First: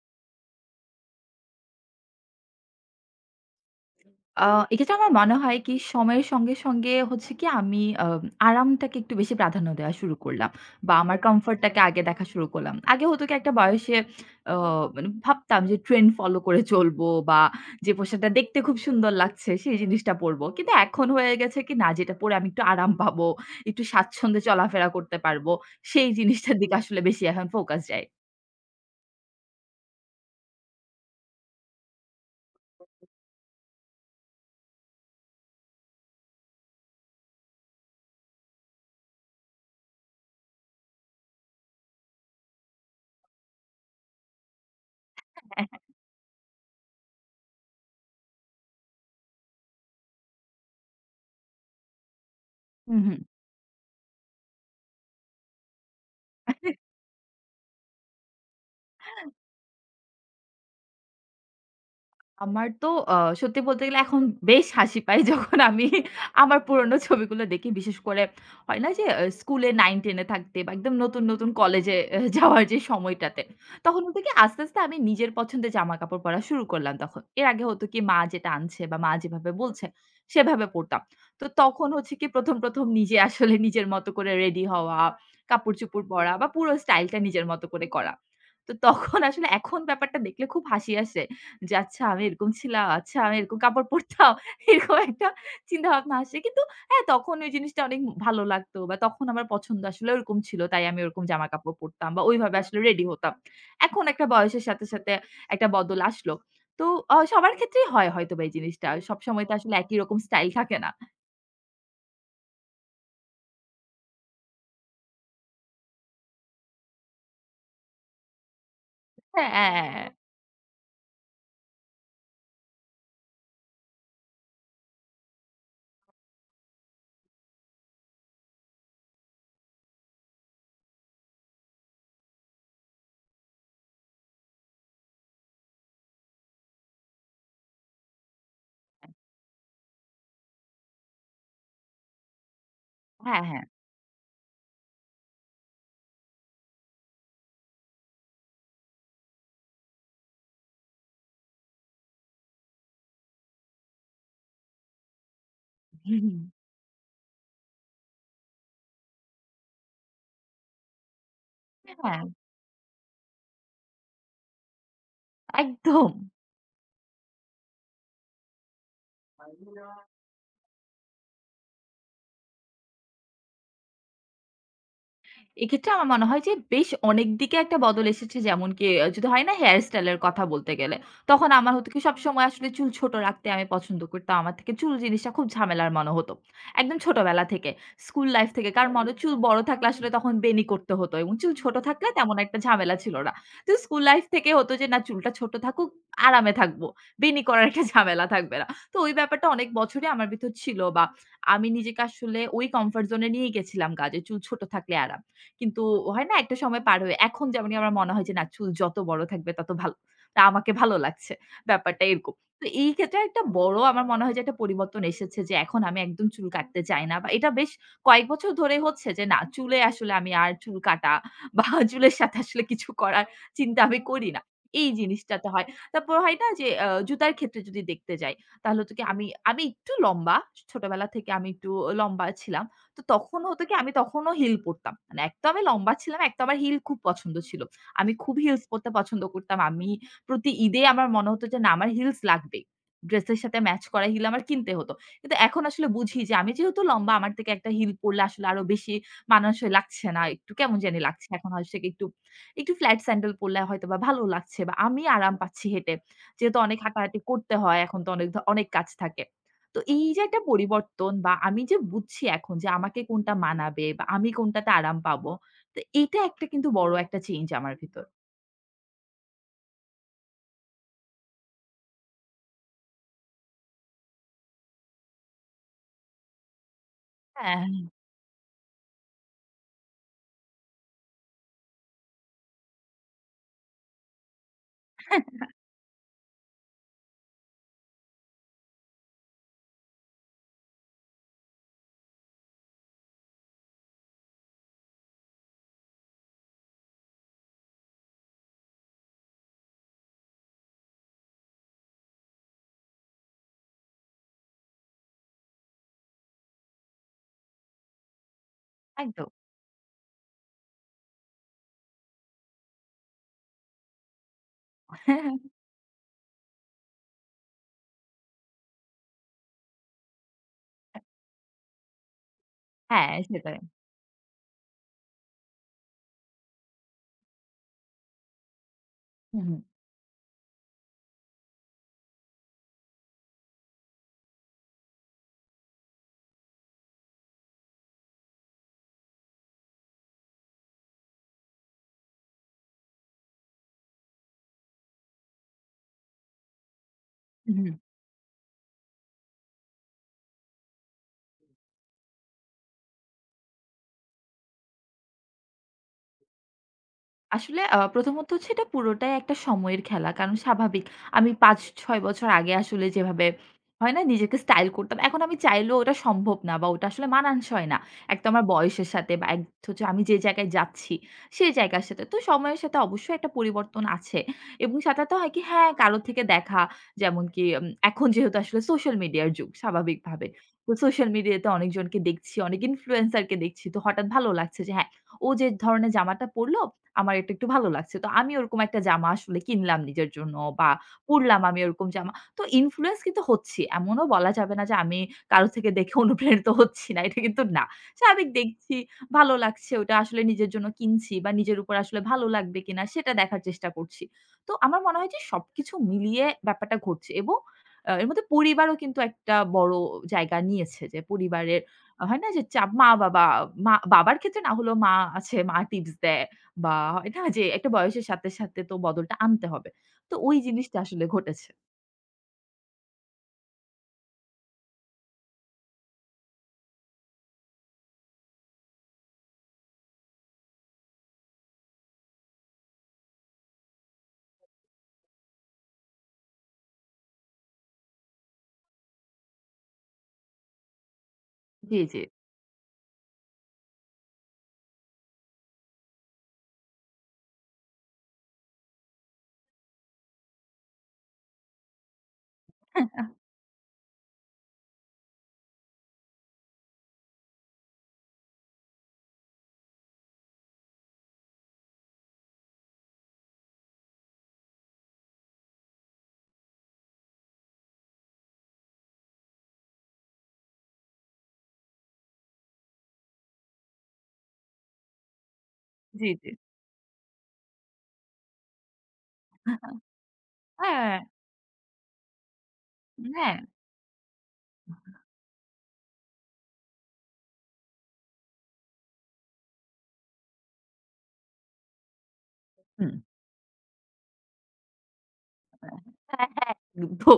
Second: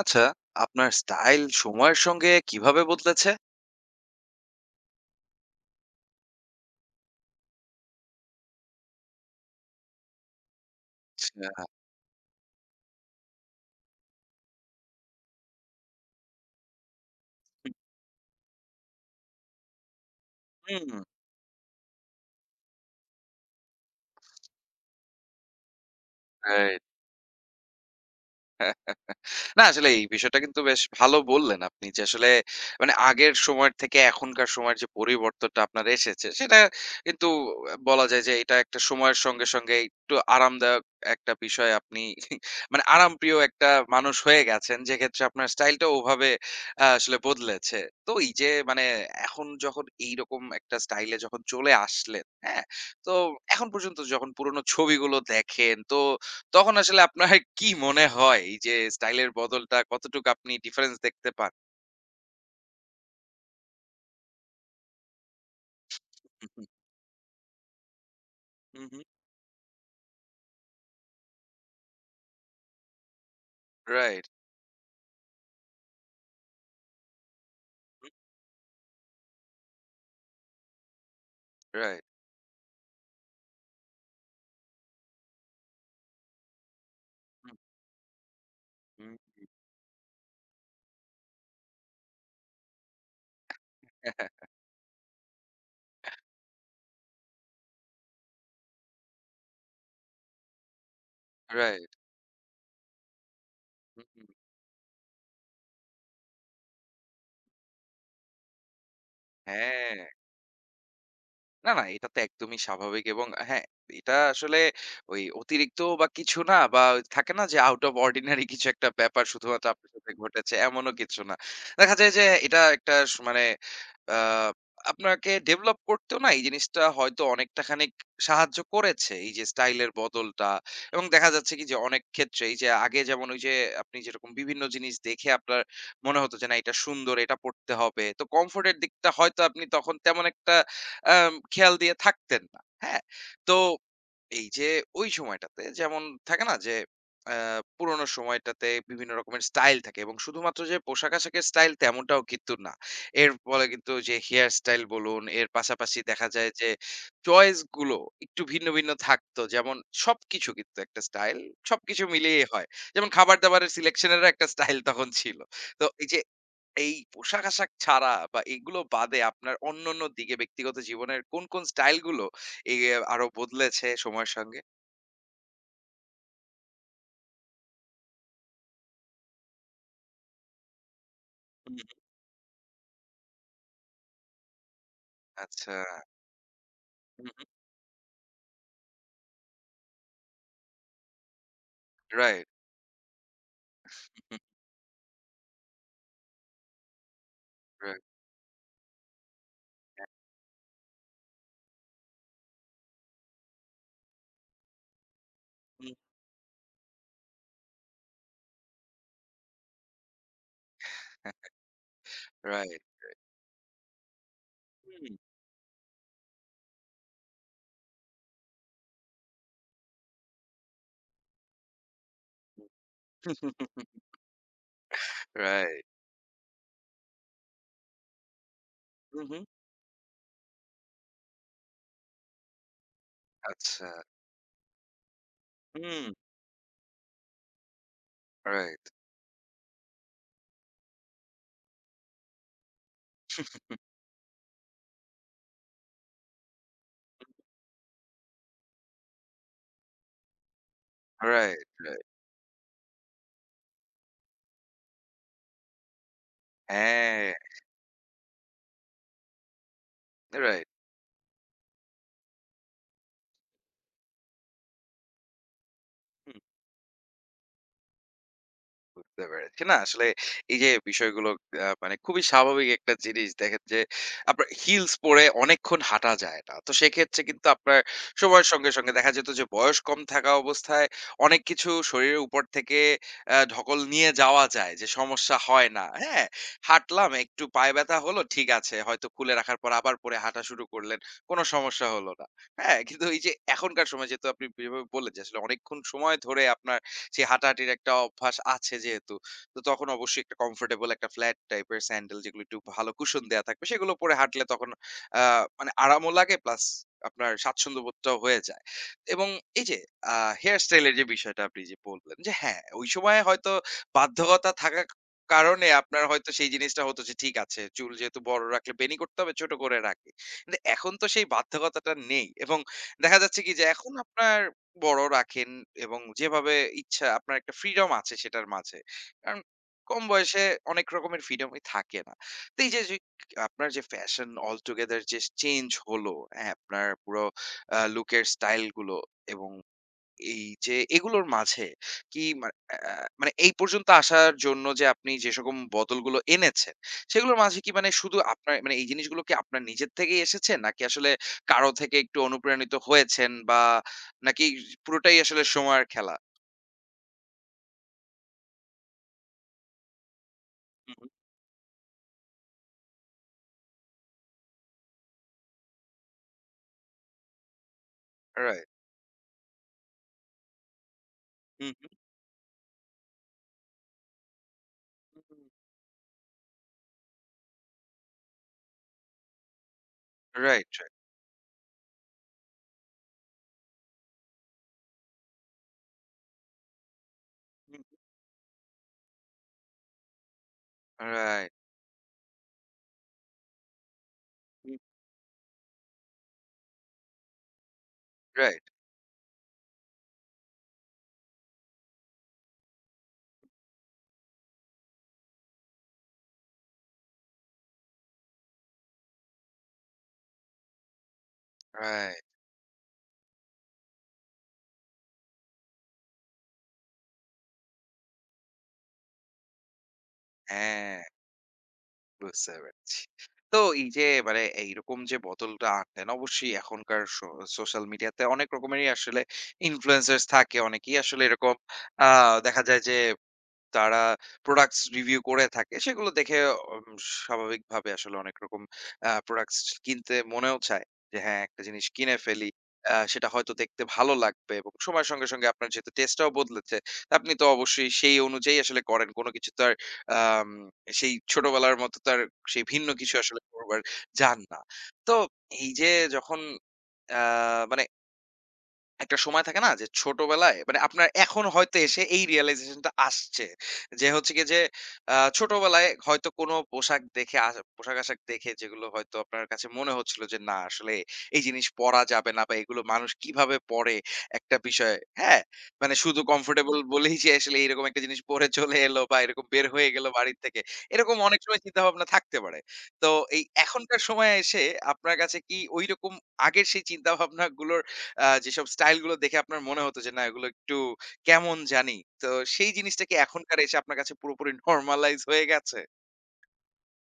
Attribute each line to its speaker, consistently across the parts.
Speaker 1: আচ্ছা, আপনার স্টাইল সময়ের সঙ্গে কিভাবে বদলেছে?
Speaker 2: আ এক্ষেত্রে আমার মনে হয় কি সময়ের সঙ্গে, সঙ্গে হচ্ছে কি আমি আরামটাকে একটু বেশি প্রাধান্য দেওয়া শুরু করলাম বা আমার
Speaker 1: আচ্ছা।
Speaker 2: কমফোর্টটাকে আগে দেখা শুরু করলাম। আগে হতো কি একটা বয়সে আ মানে ভাবতাম যে ট্রেন্ড ফলো করে চলবো বা যে পোশাকটা দেখতে খুব সুন্দর লাগছে সেই জিনিসটা পরবো। কিন্তু
Speaker 1: হুম,
Speaker 2: এখন হয়ে গেছে কি না যেটা পরে আমি একটু আরাম পাবো, একটু স্বাচ্ছন্দ্যে চলাফেরা করতে পারবো। সেই জিনিসটার দিকে
Speaker 1: রাইট।
Speaker 2: আসলে বেশি এখন ফোকাস যায়।
Speaker 1: না আসলে এই বিষয়টা কিন্তু বেশ ভালো বললেন আপনি যে আসলে মানে আগের সময়ের থেকে এখনকার সময়ের যে পরিবর্তনটা আপনার এসেছে সেটা কিন্তু বলা যায় যে এটা একটা সময়ের সঙ্গে সঙ্গে একটু আরামদায়ক একটা বিষয় আপনি মানে আরামপ্রিয় একটা মানুষ হয়ে গেছেন যেক্ষেত্রে আপনার স্টাইলটা ওভাবে আসলে বদলেছে। তো এই যে মানে এখন যখন এইরকম একটা স্টাইলে যখন চলে আসলেন, হ্যাঁ?
Speaker 2: হুম,
Speaker 1: তো
Speaker 2: হুম।
Speaker 1: এখন পর্যন্ত যখন পুরোনো ছবিগুলো দেখেন, তো তখন আসলে আপনার কি মনে হয় এই যে স্টাইলের বদলটা কতটুকু আপনি ডিফারেন্স দেখতে পান?
Speaker 2: আমার তো সত্যি বলতে গেলে এখন বেশ হাসি পায় যখন আমি আমার পুরনো ছবিগুলো দেখি। বিশেষ করে হয়
Speaker 1: হুম,
Speaker 2: না
Speaker 1: হুম,
Speaker 2: যে স্কুলে ৯-১০ এ থাকতে বা একদম নতুন, নতুন কলেজে এ যাওয়ার যে সময়টাতে। তখন হতো
Speaker 1: রাইট,
Speaker 2: কি আস্তে, আস্তে আমি নিজের পছন্দের জামাকাপড় পরা শুরু করলাম তখন। এর আগে হতো কি
Speaker 1: হুম,
Speaker 2: মা যেটা আনছে বা মা যেভাবে বলছে সেভাবে পড়তাম। তো তখন
Speaker 1: রাইট,
Speaker 2: হচ্ছে কি ১ম নিজে আসলে নিজের মতো করে রেডি হওয়া, কাপড়-চোপড় পরা বা পুরো স্টাইলটা নিজের
Speaker 1: হুম,
Speaker 2: মতো করে করা। তো
Speaker 1: হুম,
Speaker 2: তখন আসলে এখন ব্যাপারটা দেখলে খুব হাসি আসে। যে আচ্ছা আমি এরকম ছিলাম, আচ্ছা আমি এরকম কাপড় পরতাম। এরকম একটা চিন্তাভাবনা আসে। কিন্তু হ্যাঁ, তখন ওই জিনিসটা অনেক ভালো লাগতো বা তখন আমার পছন্দ আসলে ওরকম ছিল। তাই আমি ওরকম জামাকাপড়
Speaker 1: রাইট,
Speaker 2: পরতাম বা ওইভাবে আসলে রেডি হতাম। এখন
Speaker 1: হুম,
Speaker 2: একটা
Speaker 1: হুম,
Speaker 2: বয়সের সাথে, সাথে একটা বদল আসলো। তো সবার ক্ষেত্রেই হয় হয়তোবা এই জিনিসটা। সবসময় তো আসলে একই
Speaker 1: হ্যাঁ।
Speaker 2: রকম স্টাইল থাকে না।
Speaker 1: না, না, এটা তো একদমই স্বাভাবিক এবং হ্যাঁ, এটা আসলে ওই অতিরিক্ত বা কিছু না বা ওই থাকে না যে আউট অফ অর্ডিনারি কিছু একটা ব্যাপার
Speaker 2: হ্যাঁ,
Speaker 1: শুধুমাত্র
Speaker 2: হ্যাঁ,
Speaker 1: আপনার
Speaker 2: হ্যাঁ,
Speaker 1: সাথে ঘটেছে এমনও কিছু না। দেখা যায় যে এটা একটা মানে আ আপনাকে ডেভেলপ করতেও না এই জিনিসটা হয়তো অনেকটা খানিক সাহায্য করেছে এই যে স্টাইলের বদলটা, এবং দেখা যাচ্ছে কি যে অনেক ক্ষেত্রে এই যে আগে যেমন ওই যে আপনি যেরকম বিভিন্ন জিনিস দেখে আপনার মনে হতো যে, না এটা সুন্দর, এটা পড়তে হবে। তো কমফোর্ট এর দিকটা হয়তো আপনি তখন তেমন একটা খেয়াল দিয়ে থাকতেন না। হ্যাঁ?
Speaker 2: হ্যাঁ,
Speaker 1: তো
Speaker 2: হ্যাঁ।
Speaker 1: এই যে ওই সময়টাতে যেমন থাকে না যে আ পুরোনো সময়টাতে বিভিন্ন রকমের স্টাইল থাকে এবং শুধুমাত্র যে পোশাক-আশাকের স্টাইল তেমনটাও কিন্তু না। এর ফলে কিন্তু যে হেয়ার স্টাইল বলুন, এর পাশাপাশি দেখা যায় যে চয়েস গুলো একটু ভিন্ন, ভিন্ন থাকতো। যেমন সবকিছু কিন্তু একটা স্টাইল, সবকিছু
Speaker 2: হ্যাঁ,
Speaker 1: মিলিয়েই হয়। যেমন খাবার-দাবারের সিলেকশন এরও একটা স্টাইল তখন ছিল। তো এই
Speaker 2: একদম।
Speaker 1: যে এই পোশাক-আশাক ছাড়া বা এগুলো বাদে আপনার অন্যান্য দিকে ব্যক্তিগত জীবনের কোন, কোন স্টাইল গুলো এ আরো বদলেছে সময়ের সঙ্গে?
Speaker 2: এক্ষেত্রে আমার মনে হয় যে বেশ অনেক দিকে একটা বদল এসেছে। যেমন কি যদি হয় না হেয়ার স্টাইল এর কথা বলতে গেলে। তখন আমার
Speaker 1: হুম,
Speaker 2: হতো
Speaker 1: হুম।
Speaker 2: কি সবসময় আসলে চুল ছোট রাখতে আমি পছন্দ করতাম। আমার থেকে চুল জিনিসটা খুব
Speaker 1: আচ্ছা।
Speaker 2: ঝামেলার মনে হতো। একদম
Speaker 1: হুম,
Speaker 2: ছোটবেলা
Speaker 1: হুম।
Speaker 2: থেকে। স্কুল লাইফ থেকে। কারণ মনে হতো চুল বড় থাকলে আসলে তখন বেণী করতে হতো এবং চুল ছোট থাকলে তেমন
Speaker 1: রাইট,
Speaker 2: একটা ঝামেলা ছিল না। তো স্কুল লাইফ
Speaker 1: হুম,
Speaker 2: থেকে হতো যে না চুলটা ছোট থাকুক, আরামে থাকবো। বেণী করার একটা
Speaker 1: রাইট,
Speaker 2: ঝামেলা থাকবে না। তো ওই ব্যাপারটা অনেক
Speaker 1: হ্যাঁ,
Speaker 2: বছরই আমার ভিতর ছিল বা আমি নিজেকে আসলে ওই কমফোর্ট জোন এ নিয়ে গেছিলাম গা যে চুল ছোট থাকলে আরাম। কিন্তু
Speaker 1: হুম।
Speaker 2: হয় না একটা সময় পার হয়ে এখন যেমনি আমার মনে হয় যে না চুল যত বড় থাকবে তত ভালো। তা আমাকে ভালো লাগছে।
Speaker 1: হ্যাঁ,
Speaker 2: ব্যাপারটা এরকম। তো
Speaker 1: রাইট।
Speaker 2: এই ক্ষেত্রে একটা বড় আমার মনে হয় যে একটা
Speaker 1: হুম,
Speaker 2: পরিবর্তন
Speaker 1: হুম।
Speaker 2: এসেছে যে এখন আমি একদম চুল কাটতে চাই না বা এটা বেশ কয়েক বছর ধরে হচ্ছে যে না চুলে আসলে আমি আর চুল কাটা বা চুলের সাথে আসলে কিছু করার চিন্তা আমি করি না। এই জিনিসটাতে হয়।
Speaker 1: রাইট।
Speaker 2: তারপর হয় না যে জুতার ক্ষেত্রে যদি দেখতে যাই তাহলে হচ্ছে কি
Speaker 1: হুম,
Speaker 2: আমি
Speaker 1: হুম।
Speaker 2: আমি একটু লম্বা। ছোটবেলা থেকে আমি একটু লম্বা ছিলাম। তো তখন হতো কি
Speaker 1: আচ্ছা।
Speaker 2: আমি তখনও হিল পরতাম। মানে এক তো আমি লম্বা
Speaker 1: হুম,
Speaker 2: ছিলাম, এক তো আমার হিল খুব পছন্দ ছিল। আমি খুব হিলস
Speaker 1: রাইট,
Speaker 2: পরতে পছন্দ করতাম। আমি প্রতি ঈদে আমার মনে হতো যে না আমার হিলস লাগবেই। ড্রেসের সাথে ম্যাচ করা হিল আমার কিনতে হতো। কিন্তু এখন আসলে বুঝি যে আমি যেহেতু লম্বা আমার থেকে একটা হিল পরলে আসলে আরো বেশি মানানসই লাগছে না। একটু কেমন জানি লাগছে। এখন
Speaker 1: রাইট,
Speaker 2: হচ্ছে গিয়ে
Speaker 1: রাইট।
Speaker 2: একটু, একটু ফ্ল্যাট স্যান্ডেল পরলে হয়তোবা ভালো লাগছে বা আমি আরাম পাচ্ছি হেঁটে। যেহেতু অনেক হাঁটাহাঁটি
Speaker 1: হ্যাঁ,
Speaker 2: করতে হয় এখন তো অনেক অনেক কাজ থাকে। তো এই যে একটা
Speaker 1: রাইট।
Speaker 2: পরিবর্তন বা আমি যে বুঝছি এখন যে আমাকে কোনটা মানাবে বা আমি কোনটাতে আরাম পাবো। তো এটা একটা কিন্তু বড় একটা চেঞ্জ আমার ভিতর।
Speaker 1: বুঝতে পেরেছি। না আসলে এই যে বিষয়গুলো মানে খুবই স্বাভাবিক একটা জিনিস। দেখেন যে আপনার হিলস পরে অনেকক্ষণ হাঁটা যায় না। তো সেক্ষেত্রে কিন্তু আপনার
Speaker 2: হ্যাঁ,
Speaker 1: সময়ের সঙ্গে, সঙ্গে দেখা যেত যে বয়স কম থাকা অবস্থায় অনেক কিছু শরীরের উপর থেকে ঢকল নিয়ে যাওয়া যায়, যে সমস্যা হয় না। হ্যাঁ? হাঁটলাম, একটু পায়ে ব্যথা হলো, ঠিক আছে। হয়তো খুলে রাখার পর আবার পরে হাঁটা শুরু করলেন। কোন সমস্যা হলো না। হ্যাঁ? কিন্তু এই যে এখনকার সময় যেহেতু আপনি যেভাবে বললেন যে আসলে অনেকক্ষণ সময় ধরে আপনার সেই হাঁটাহাঁটির একটা অভ্যাস আছে যেহেতু। তো তখন অবশ্যই একটা কমফোর্টেবল একটা ফ্ল্যাট টাইপের স্যান্ডেল যেগুলো একটু ভালো কুশন দেয়া থাকবে সেগুলো পরে হাঁটলে তখন আ মানে আরামও লাগে, প্লাস আপনার স্বাচ্ছন্দ্য বোধটাও হয়ে যায়। এবং
Speaker 2: একদম।
Speaker 1: এই যে আ হেয়ার স্টাইল এর যে বিষয়টা আপনি যে বললেন যে হ্যাঁ, ওই সময়ে হয়তো বাধ্যকতা থাকার কারণে আপনার হয়তো সেই জিনিসটা হতো যে, ঠিক আছে চুল যেহেতু বড় রাখলে বেনি করতে হবে, ছোট করে রাখি। কিন্তু এখন তো সেই বাধ্যকতাটা নেই এবং
Speaker 2: হ্যাঁ,
Speaker 1: দেখা যাচ্ছে কি
Speaker 2: সেটাই।
Speaker 1: যে এখন আপনার বড় রাখেন এবং যেভাবে ইচ্ছা আপনার একটা ফ্রিডম আছে সেটার মাঝে। কারণ
Speaker 2: হুম, হুম।
Speaker 1: কম বয়সে অনেক রকমের ফ্রিডমই থাকে না। তো এই যে, যে আপনার যে ফ্যাশন all together যে চেঞ্জ হলো, হ্যাঁ? আপনার পুরো লুকের স্টাইল গুলো এবং এই যে এগুলোর মাঝে কি মা আ মানে এই পর্যন্ত আসার জন্য যে আপনি যে সকম বদলগুলো এনেছেন, সেগুলোর মাঝে কি
Speaker 2: হুম।
Speaker 1: মানে শুধু আপনার মানে এই জিনিসগুলো কি আপনার নিজের থেকেই এসেছে? নাকি আসলে কারো থেকে একটু অনুপ্রাণিত হয়েছেন বা নাকি পুরোটাই আসলে সময়ের খেলা?
Speaker 2: আসলে প্রথমত হচ্ছে এটা পুরোটাই একটা সময়ের খেলা। কারণ স্বাভাবিক
Speaker 1: হু, হু।
Speaker 2: আমি ৫-৬ বছর আগে আসলে যেভাবে হয় না নিজেকে স্টাইল করতাম। এখন আমি চাইলেও ওটা সম্ভব না বা ওটা আসলে মানানসই না। এক তো আমার
Speaker 1: রাইট।
Speaker 2: বয়সের সাথে বা এক হচ্ছে আমি যে জায়গায় যাচ্ছি সেই
Speaker 1: হু,
Speaker 2: জায়গার
Speaker 1: হু,
Speaker 2: সাথে। তো সময়ের সাথে অবশ্যই একটা পরিবর্তন আছে। এবং সাথে, সাথে
Speaker 1: হু,
Speaker 2: হয়
Speaker 1: হু।
Speaker 2: কি হ্যাঁ, কারো থেকে দেখা যেমন কি এখন যেহেতু আসলে সোশ্যাল মিডিয়ার যুগ স্বাভাবিকভাবে।
Speaker 1: রাইট,
Speaker 2: তো
Speaker 1: রাইট।
Speaker 2: সোশ্যাল মিডিয়াতে অনেকজনকে দেখছি, অনেক ইনফ্লুয়েন্সারকে দেখছি। তো হঠাৎ ভালো লাগছে যে হ্যাঁ, ও যে ধরনের জামাটা পরলো আমার এটা একটু ভালো
Speaker 1: হু, হু।
Speaker 2: লাগছে। তো আমি ওরকম একটা জামা আসলে কিনলাম নিজের জন্য বা পড়লাম
Speaker 1: রাইট।
Speaker 2: আমি ওরকম জামা। তো ইনফ্লুয়েন্স কিন্তু হচ্ছি। এমনও বলা যাবে না
Speaker 1: হু।
Speaker 2: যে আমি কারো থেকে দেখে অনুপ্রাণিত হচ্ছি না। এটা কিন্তু না। স্বাভাবিক
Speaker 1: রাইট,
Speaker 2: দেখছি, ভালো লাগছে ওটা আসলে নিজের জন্য কিনছি বা নিজের উপর আসলে ভালো লাগবে কিনা সেটা দেখার চেষ্টা করছি। তো আমার মনে হয় যে সবকিছু মিলিয়ে ব্যাপারটা ঘটছে এবং এর মধ্যে পরিবারও কিন্তু একটা বড় জায়গা নিয়েছে যে পরিবারের আহ, হয়
Speaker 1: রাইট।
Speaker 2: না যে চাপ মা-বাবা, মা বাবার ক্ষেত্রে না হলেও মা আছে, মা টিপস দেয়। বা হয় না যে একটা বয়সের সাথে, সাথে তো বদলটা আনতে হবে। তো ওই জিনিসটা
Speaker 1: হ্যাঁ।
Speaker 2: আসলে ঘটেছে।
Speaker 1: বুঝতে পেরেছি। তো এই যে মানে এইরকম যে বদলটা আনলেন অবশ্যই এখনকার সোশ্যাল মিডিয়াতে অনেক রকমেরই আসলে ইনফ্লুয়েন্সার্স থাকে। অনেকেই আসলে এরকম আ দেখা যায় যে তারা প্রোডাক্টস রিভিউ করে থাকে। সেগুলো দেখে উম স্বাভাবিকভাবে আসলে অনেক রকম প্রোডাক্টস কিনতে মনেও চায় যে হ্যাঁ, একটা
Speaker 2: জি,
Speaker 1: জিনিস
Speaker 2: জি।
Speaker 1: কিনে ফেলি। সেটা হয়তো দেখতে ভালো লাগবে এবং সময়ের সঙ্গে, সঙ্গে আপনার যেহেতু টেস্টটাও বদলেছে, আপনি তো অবশ্যই সেই অনুযায়ী আসলে করেন। কোনো কিছু তো আর আম সেই ছোটবেলার মতো তো আর সেই ভিন্ন কিছু আসলে করবার যান না। তো এই যে যখন আ মানে একটা সময় থাকে না যে ছোটবেলায়, মানে আপনার এখন হয়তো এসে এই রিয়ালাইজেশনটা আসছে যে হচ্ছে কি যে ছোটবেলায় হয়তো কোনো পোশাক দেখে পোশাক আশাক দেখে যেগুলো হয়তো আপনার কাছে মনে হচ্ছিল যে, না আসলে এই জিনিস পরা যাবে না বা এগুলো মানুষ কিভাবে পরে, একটা বিষয়, হ্যাঁ মানে
Speaker 2: জি,
Speaker 1: শুধু
Speaker 2: জি।
Speaker 1: কমফোর্টেবল বলেই যে আসলে এরকম একটা জিনিস পরে চলে এলো বা এরকম বের হয়ে গেল বাড়ির থেকে,
Speaker 2: হ্যাঁ,
Speaker 1: এরকম অনেক সময় চিন্তা ভাবনা থাকতে পারে। তো
Speaker 2: হ্যাঁ।
Speaker 1: এই এখনকার সময় এসে আপনার কাছে কি ওইরকম আগের সেই চিন্তা, যেসব স্টাইল গুলো দেখে আপনার মনে হতো যে, না এগুলো একটু কেমন জানি। তো সেই
Speaker 2: হুম।
Speaker 1: জিনিসটা কি এখনকার এসে আপনার কাছে পুরোপুরি নরমালাইজ হয়ে গেছে?
Speaker 2: হ্যাঁ, হ্যাঁ। তো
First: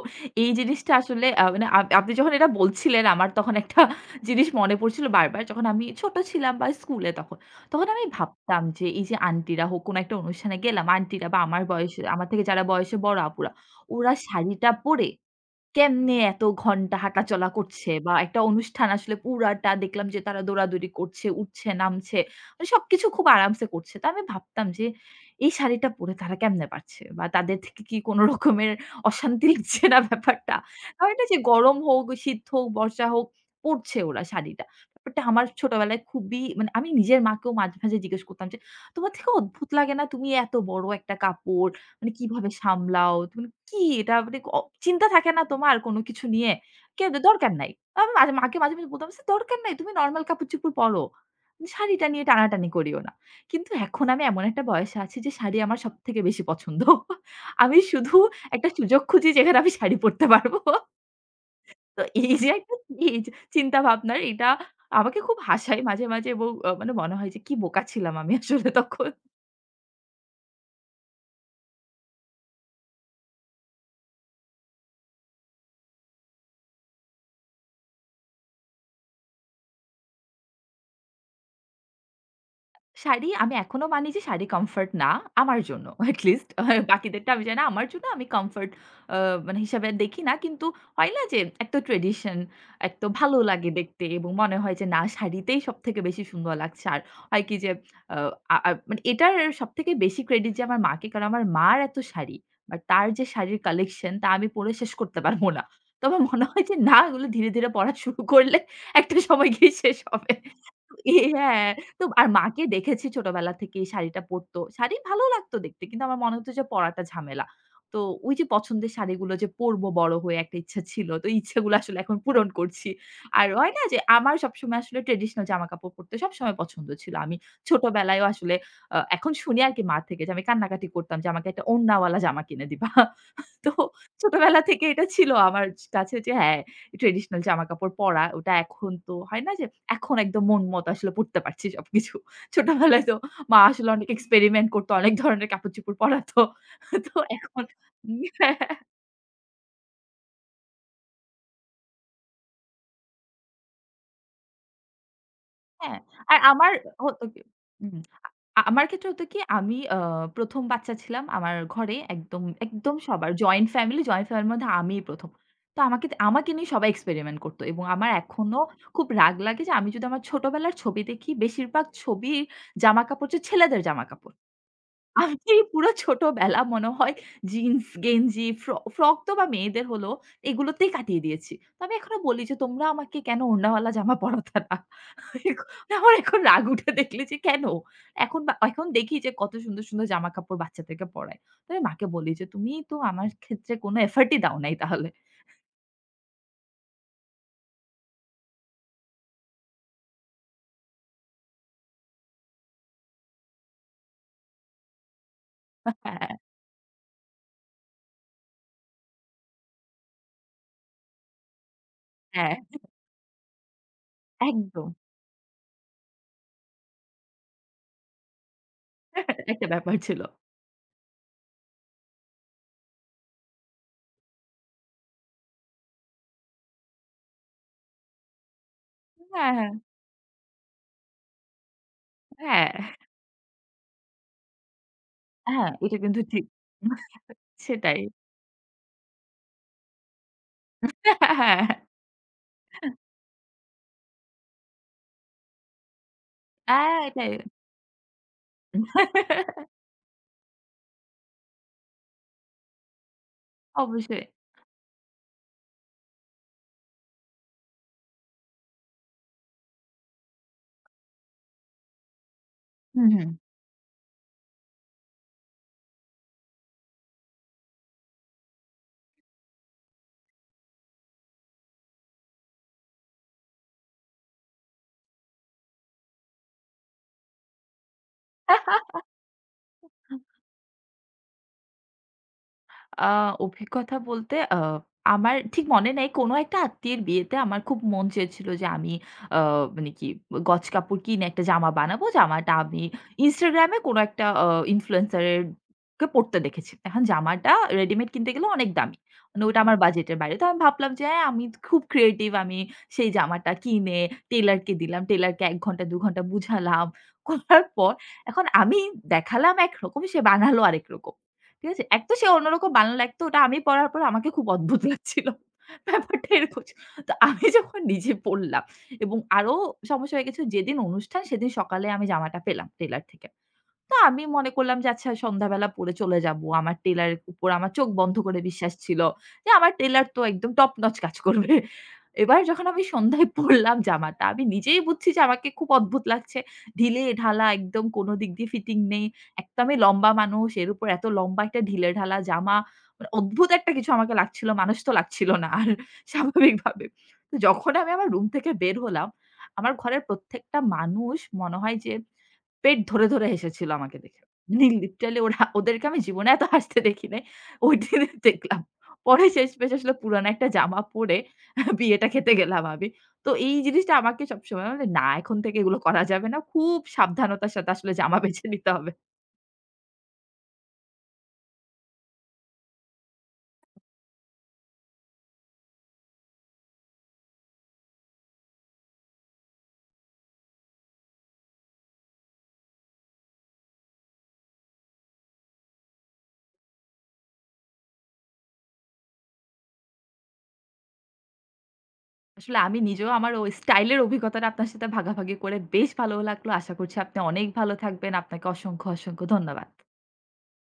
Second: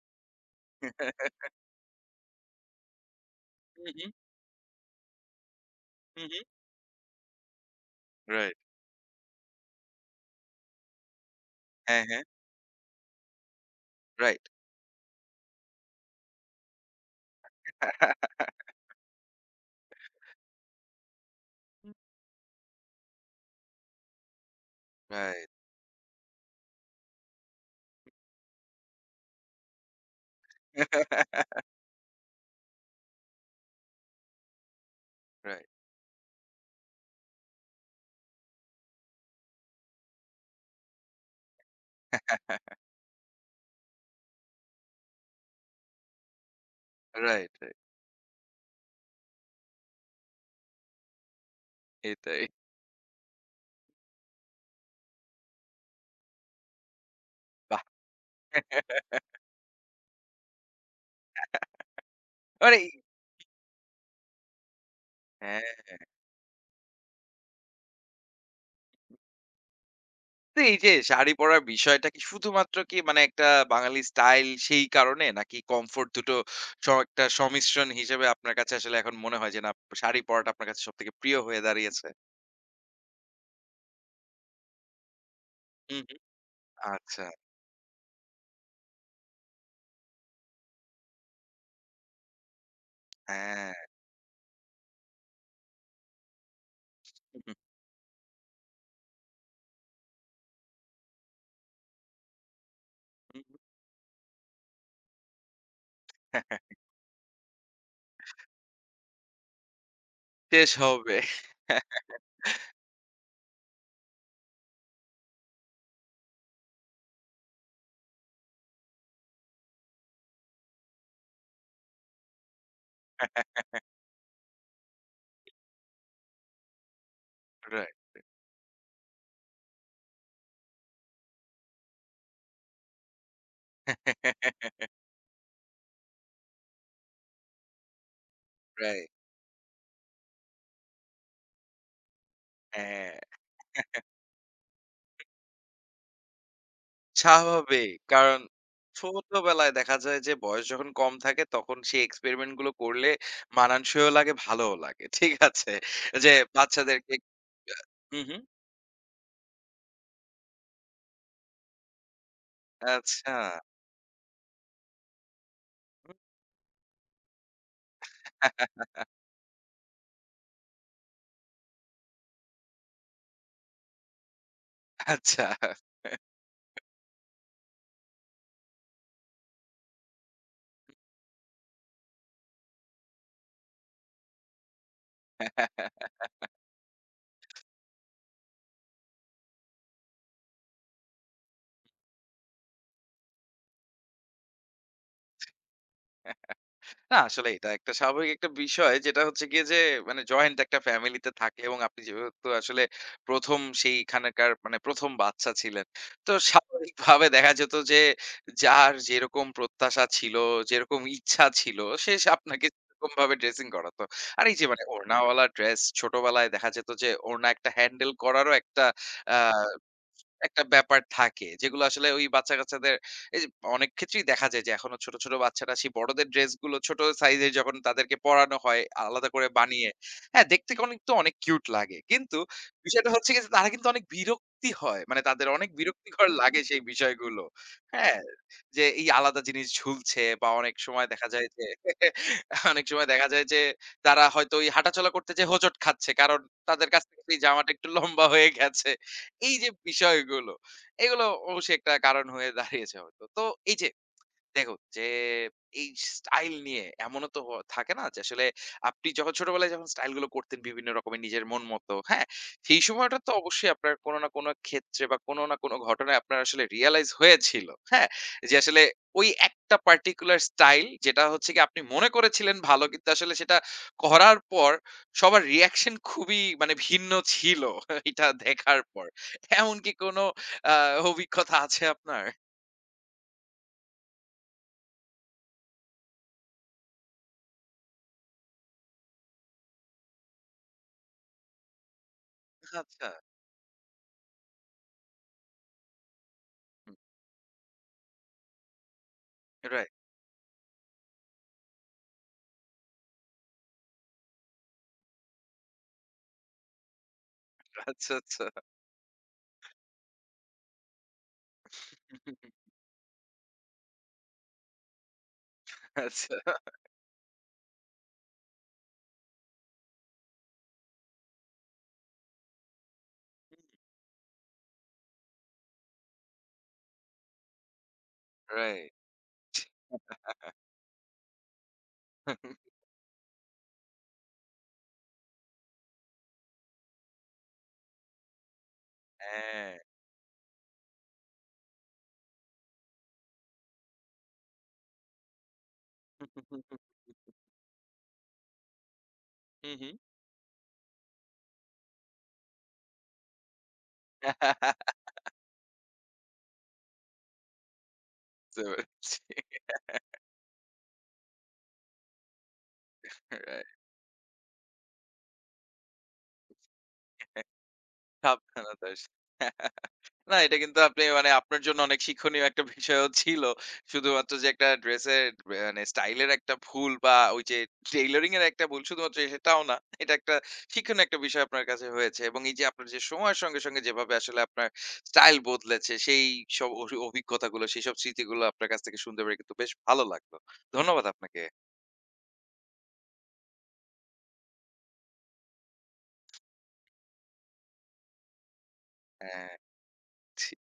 Speaker 2: এই জিনিসটা আসলে মানে আপনি যখন এটা বলছিলেন আমার তখন
Speaker 1: হু,
Speaker 2: একটা
Speaker 1: হু,
Speaker 2: জিনিস মনে পড়ছিল বারবার। যখন আমি ছোট
Speaker 1: হু, হু।
Speaker 2: ছিলাম বা স্কুলে তখন। তখন আমি
Speaker 1: রাইট।
Speaker 2: ভাবতাম যে এই যে আন্টিরা হোক কোনো একটা অনুষ্ঠানে গেলাম, আন্টিরা বা আমার বয়সে
Speaker 1: হ্যাঁ, হ্যাঁ।
Speaker 2: আমার থেকে যারা বয়সে বড় আপুরা, ওরা
Speaker 1: রাইট।
Speaker 2: শাড়িটা পরে কেমনে এত ঘন্টা হাঁটাচলা করছে বা একটা অনুষ্ঠান আসলে পুরাটা দেখলাম যে তারা দৌড়াদৌড়ি করছে, উঠছে, নামছে। মানে সবকিছু খুব আরামসে করছে। তো আমি ভাবতাম যে
Speaker 1: রাইট।
Speaker 2: এই শাড়িটা পরে তারা কেমনে পারছে বা তাদের থেকে কি কোনো রকমের অশান্তি লাগছে না ব্যাপারটা? হয় না যে গরম হোক, শীত হোক, বর্ষা হোক পড়ছে ওরা শাড়িটা। ব্যাপারটা আমার
Speaker 1: রাইট।
Speaker 2: ছোটবেলায় খুবই মানে আমি নিজের মাকেও মাঝে, মাঝে জিজ্ঞেস করতাম যে, "তোমার থেকে অদ্ভুত লাগে না? তুমি এত বড় একটা কাপড় মানে কিভাবে সামলাও? তুমি কি এটা মানে চিন্তা থাকে না তোমার কোনো কিছু নিয়ে? কে
Speaker 1: রাইট,
Speaker 2: দরকার নাই।"
Speaker 1: রাইট।
Speaker 2: আমি মাঝে মাকে মাঝে, মাঝে বলতাম যে, "দরকার নাই। তুমি নরমাল কাপড়-চোপড় পরো। শাড়িটা নিয়ে
Speaker 1: এটাই।
Speaker 2: টানাটানি করিও না।" কিন্তু এখন আমি এমন একটা বয়সে আছি যে শাড়ি আমার সবথেকে বেশি পছন্দ। আমি
Speaker 1: বাহ!
Speaker 2: শুধু একটা সুযোগ খুঁজি যেখানে আমি শাড়ি পরতে পারবো। তো এই যে একটা
Speaker 1: মানে এই-
Speaker 2: চিন্তা ভাবনার এটা আমাকে খুব
Speaker 1: হ্যাঁ,
Speaker 2: হাসায় মাঝে, মাঝে এবং মানে মনে হয় যে কি বোকা ছিলাম আমি আসলে তখন।
Speaker 1: তো এই যে শাড়ি পরার বিষয়টা কি শুধুমাত্র কি মানে একটা বাঙালি স্টাইল সেই কারণে? নাকি কমফোর্ট দুটো একটা সমিশ্রণ হিসেবে আপনার কাছে আসলে এখন মনে হয় যে, না শাড়ি পরাটা আপনার কাছে সবথেকে প্রিয় হয়ে দাঁড়িয়েছে?
Speaker 2: শাড়ি আমি এখনো মানি যে শাড়ি কমফোর্ট না আমার জন্য
Speaker 1: হু, হু।
Speaker 2: এট লিস্ট
Speaker 1: আচ্ছা,
Speaker 2: বাকিদেরটা আমি জানি না আমার জন্য আমি কমফোর্ট আ মানে হিসাবে দেখি না। কিন্তু হয় না যে এক তো ট্র্যাডিশন, এক তো ভালো লাগে
Speaker 1: হ্যাঁ।
Speaker 2: দেখতে এবং মনে হয় যে না শাড়িতেই সবথেকে বেশি সুন্দর লাগছে। আর হয় কি যে আ আ আ মানে এটার সবথেকে বেশি ক্রেডিট যে আমার মাকে। কারণ আমার মার এত শাড়ি। বাট তার যে শাড়ির কালেকশন তা আমি পড়ে শেষ করতে পারব না। তো আমার মনে হয় যে না এগুলো ধীরে, ধীরে পড়া শুরু করলে একটা সময় গিয়ে শেষ হবে।
Speaker 1: শেষ হবে।
Speaker 2: হ্যাঁ। তো আর মাকে দেখেছি ছোটবেলা থেকেই শাড়িটা পরতো। শাড়ি ভালো লাগতো দেখতে। কিন্তু আমার মনে হতো যে পরাটা ঝামেলা। তো ওই যে পছন্দের শাড়িগুলো যে পরবো বড় হয়ে একটা ইচ্ছা ছিল। তো এই ইচ্ছাগুলো আসলে এখন পূরণ করছি। আর হয় না যে আমার সবসময় আসলে ট্র্যাডিশনাল জামাকাপড় পরতে সবসময় পছন্দ ছিল। আমি
Speaker 1: রাইট।
Speaker 2: ছোটবেলায়ও আসলে এখন শুনি আরকি মা থেকে যে আমি কান্নাকাটি করতাম যে আমাকে একটা ওড়নাওয়ালা জামা কিনে দিবা। তো ছোটবেলা থেকে এটা ছিল আমার কাছে যে হ্যাঁ, ট্র্যাডিশনাল জামাকাপড় পরা ওটা এখন
Speaker 1: রাইট।
Speaker 2: তো হয় না যে এখন একদম মন মত আসলে পড়তে পারছি সবকিছু। ছোটবেলায়
Speaker 1: হ্যাঁ,
Speaker 2: তো মা আসলে অনেক এক্সপেরিমেন্ট করতো, অনেক ধরনের কাপড়-চোপড় পরাতো। তো এখন
Speaker 1: স্বাভাবিক। কারণ ছোটবেলায় দেখা যায় যে বয়স যখন কম থাকে তখন সেই এক্সপেরিমেন্ট গুলো করলে মানানসইও লাগে, ভালোও লাগে। ঠিক আছে?
Speaker 2: হ্যাঁ,
Speaker 1: যে
Speaker 2: আর আমার
Speaker 1: বাচ্চাদেরকে
Speaker 2: হতো কি হুম।
Speaker 1: হুম, হুম।
Speaker 2: আমার ক্ষেত্রে হতো কি আমি ১ম বাচ্চা ছিলাম। আমার ঘরে একদম, একদম সবার
Speaker 1: আচ্ছা।
Speaker 2: জয়েন্ট ফ্যামিলি, জয়েন্ট ফ্যামিলির মধ্যে আমিই ১ম। তো আমাকে আমাকে নিয়ে সবাই এক্সপেরিমেন্ট করত এবং আমার এখনো খুব রাগ লাগে যে আমি যদি আমার ছোটবেলার ছবি দেখি, বেশিরভাগ ছবি জামাকাপড় যে ছেলেদের জামাকাপড়।
Speaker 1: আচ্ছা।
Speaker 2: আমি পুরো ছোটবেলা মনে হয় জিন্স, গেঞ্জি, ফ্রক তো বা মেয়েদের হলো এগুলোতেই কাটিয়ে দিয়েছি। তো আমি এখনো বলি যে, "তোমরা আমাকে কেন ওড়নাওয়ালা জামা পরাতে না?" এখন- আমার এখন রাগ উঠে দেখলে যে কেন? এখন বা এখন দেখি যে কত সুন্দর, সুন্দর জামাকাপড় বাচ্চাদেরকে পরায়। তো আমি মাকে বলি যে, "তুমি তো আমার ক্ষেত্রে কোনো এফর্টই দাও নাই তাহলে।"
Speaker 1: না আসলে এটা একটা স্বাভাবিক একটা বিষয় যেটা হচ্ছে গিয়ে যে মানে জয়েন্ট একটা ফ্যামিলিতে থাকে এবং আপনি যেহেতু আসলে প্রথম সেইখানকার মানে প্রথম বাচ্চা ছিলেন, তো
Speaker 2: হ্যাঁ,
Speaker 1: স্বাভাবিকভাবে দেখা যেত যে যার যেরকম প্রত্যাশা ছিল, যেরকম ইচ্ছা ছিল, সে সে
Speaker 2: হ্যাঁ,
Speaker 1: আপনাকে সেরকম ভাবে ড্রেসিং করাতো। আর এই যে মানে
Speaker 2: একদম
Speaker 1: ওড়নাওয়ালা ড্রেস ছোটবেলায় দেখা যেত যে ওড়না একটা হ্যান্ডেল করারও একটা
Speaker 2: একটা ব্যাপার ছিল।
Speaker 1: একটা ব্যাপার থাকে, যেগুলো আসলে ওই বাচ্চা-কাচ্চাদের এই যে অনেক ক্ষেত্রেই দেখা যায় যে এখনো ছোট, ছোট বাচ্চারা সেই বড়দের ড্রেসগুলো ছোট সাইজের যখন তাদেরকে পরানো হয় আলাদা করে
Speaker 2: হ্যাঁ, হ্যাঁ,
Speaker 1: বানিয়ে, হ্যাঁ, দেখতে কিন্তু অনেক কিউট লাগে। কিন্তু
Speaker 2: হ্যাঁ,
Speaker 1: বিষয়টা হচ্ছে গিয়ে যে তারা কিন্তু অনেক বিরক্তি হয়। মানে তাদের অনেক
Speaker 2: হ্যাঁ, এটা কিন্তু
Speaker 1: বিরক্তিকর
Speaker 2: ঠিক।
Speaker 1: লাগে সেই বিষয়গুলো।
Speaker 2: সেটাই।
Speaker 1: হ্যাঁ? যে এই আলাদা জিনিস ঝুলছে, বা অনেক সময় দেখা
Speaker 2: হ্যাঁ,
Speaker 1: যায়
Speaker 2: হ্যাঁ,
Speaker 1: যে
Speaker 2: হ্যাঁ,
Speaker 1: অনেক সময় দেখা যায় যে তারা হয়তো ওই হাঁটাচলা করতে যেয়ে হোঁচট খাচ্ছে। কারণ তাদের
Speaker 2: হ্যাঁ,
Speaker 1: কাছ থেকে
Speaker 2: এটাই।
Speaker 1: সেই জামাটা একটু লম্বা হয়ে গেছে। এই যে বিষয়গুলো, এগুলো অবশ্যই একটা কারণ হয়ে দাঁড়িয়েছে হয়তো। তো এই যে
Speaker 2: অবশ্যই।
Speaker 1: দেখুন যে এই স্টাইল নিয়ে এমনও তো থাকে না যে আসলে আপনি যখন ছোটবেলায় যখন স্টাইল গুলো করতেন বিভিন্ন রকমের নিজের মন মতো, হ্যাঁ? সেই
Speaker 2: হুম,
Speaker 1: সময়টা
Speaker 2: হুম।
Speaker 1: তো অবশ্যই আপনার কোনো না কোনো ক্ষেত্রে বা কোনো না কোনো ঘটনায় আপনার আসলে রিয়ালাইজ হয়েছিল, হ্যাঁ? যে আসলে ওই একটা পার্টিকুলার স্টাইল যেটা হচ্ছে কি আপনি মনে করেছিলেন ভালো কিন্তু আসলে সেটা করার পর সবার রিয়াকশন খুবই মানে ভিন্ন ছিল, এটা দেখার পর এমন কি কোনো অভিজ্ঞতা আছে আপনার?
Speaker 2: আ অভিজ্ঞতা বলতে আমার ঠিক মনে নেই কোনো একটা আত্মীয়ের বিয়েতে আমার খুব মন চেয়েছিল যে আমি আ মানে কি গজ কাপড় কিনে একটা জামা বানাবো। জামাটা আমি
Speaker 1: আচ্ছা।
Speaker 2: Instagram এ কোনো একটা influencer এর কে পড়তে দেখেছি। এখন জামাটা রেডিমেড কিনতে গেলে অনেক দামি। মানে ওটা আমার
Speaker 1: রাইট।
Speaker 2: বাজেটের বাইরে। তো আমি ভাবলাম যে হ্যাঁ, আমি খুব ক্রিয়েটিভ আমি সেই জামাটা কিনে টেইলরকে দিলাম। টেইলরকে ১ ঘন্টা ২ ঘন্টা বুঝালাম। করার পর
Speaker 1: আচ্ছা, আচ্ছা।
Speaker 2: এখন আমি দেখালাম একরকম সে বানালো আরেক রকম। ঠিক আছে? এক তো সে অন্যরকম বানান লাগতো ওটা আমি পড়ার পর আমাকে খুব অদ্ভুত লাগছিল। ব্যাপারটা
Speaker 1: আচ্ছা,
Speaker 2: এরকম ছিল। তো আমি যখন নিজে পড়লাম এবং আরো সমস্যা হয়ে গেছে যেদিন অনুষ্ঠান সেদিন সকালে আমি জামাটা পেলাম টেইলর থেকে। তো আমি মনে করলাম যে আচ্ছা সন্ধ্যাবেলা পড়ে চলে যাবো। আমার টেইলারের উপর আমার চোখ বন্ধ করে বিশ্বাস
Speaker 1: রাইট।
Speaker 2: ছিল যে আমার টেইলার তো একদম top notch কাজ করবে। এবার যখন আমি সন্ধ্যায় পড়লাম জামাটা, আমি নিজেই বুঝছি যে আমাকে খুব অদ্ভুত লাগছে। ঢিলেঢালা একদম কোনো দিক দিয়ে ফিটিং নেই। এক তো
Speaker 1: হ্যাঁ।
Speaker 2: আমি লম্বা মানুষ, এর উপর এত লম্বা একটা ঢিলেঢালা জামা। মানে অদ্ভুত একটা কিছু আমাকে লাগছিল, মানুষ তো লাগছিল না আর
Speaker 1: হু,
Speaker 2: স্বাভাবিকভাবে। তো যখন আমি আমার রুম থেকে বের হলাম, আমার
Speaker 1: হু।
Speaker 2: ঘরের প্রত্যেকটা মানুষ মনে হয় যে পেট ধরে, ধরে হেসেছিল আমাকে দেখে। মানে লিটারালি ওরা ওদেরকে আমি জীবনে এত হাসতে দেখি নাই। ওইদিন
Speaker 1: বুঝতে
Speaker 2: দেখলাম।
Speaker 1: পেরেছি।
Speaker 2: পরে শেষমেশ আসলে পুরানো একটা জামা পরে বিয়েটা খেতে গেলাম আমি। তো এই
Speaker 1: রাইট।
Speaker 2: জিনিসটা আমাকে সবসময় মানে না এখন থেকে এগুলো করা যাবে না। খুব সাবধানতার সাথে আসলে জামা বেছে নিতে হবে।
Speaker 1: সাবধানতার সাথে। না, এটা কিন্তু আপনি মানে আপনার জন্য অনেক শিক্ষণীয় একটা বিষয়ও ছিল। শুধুমাত্র যে একটা ড্রেসের মানে স্টাইলের একটা ভুল বা ওই যে টেইলরিং এর একটা ভুল শুধুমাত্র সেটাও না। এটা একটা শিক্ষণীয় একটা বিষয় আপনার কাছে হয়েছে এবং এই যে আপনার যে সময়ের সঙ্গে, সঙ্গে যেভাবে আসলে আপনার স্টাইল বদলেছে সেই সব অভিজ্ঞতাগুলো, সেইসব স্মৃতিগুলো আপনার কাছ থেকে শুনতে পেরে কিন্তু বেশ ভালো লাগলো। ধন্যবাদ আপনাকে।
Speaker 2: আসলে আমি নিজেও আমার ওই স্টাইল এর অভিজ্ঞতাটা আপনার সাথে ভাগাভাগি করে বেশ ভালো লাগলো। আশা করছি আপনি অনেক ভালো থাকবেন। আপনাকে অসংখ্য, অসংখ্য
Speaker 1: হ্যাঁ।
Speaker 2: ধন্যবাদ।
Speaker 1: জি।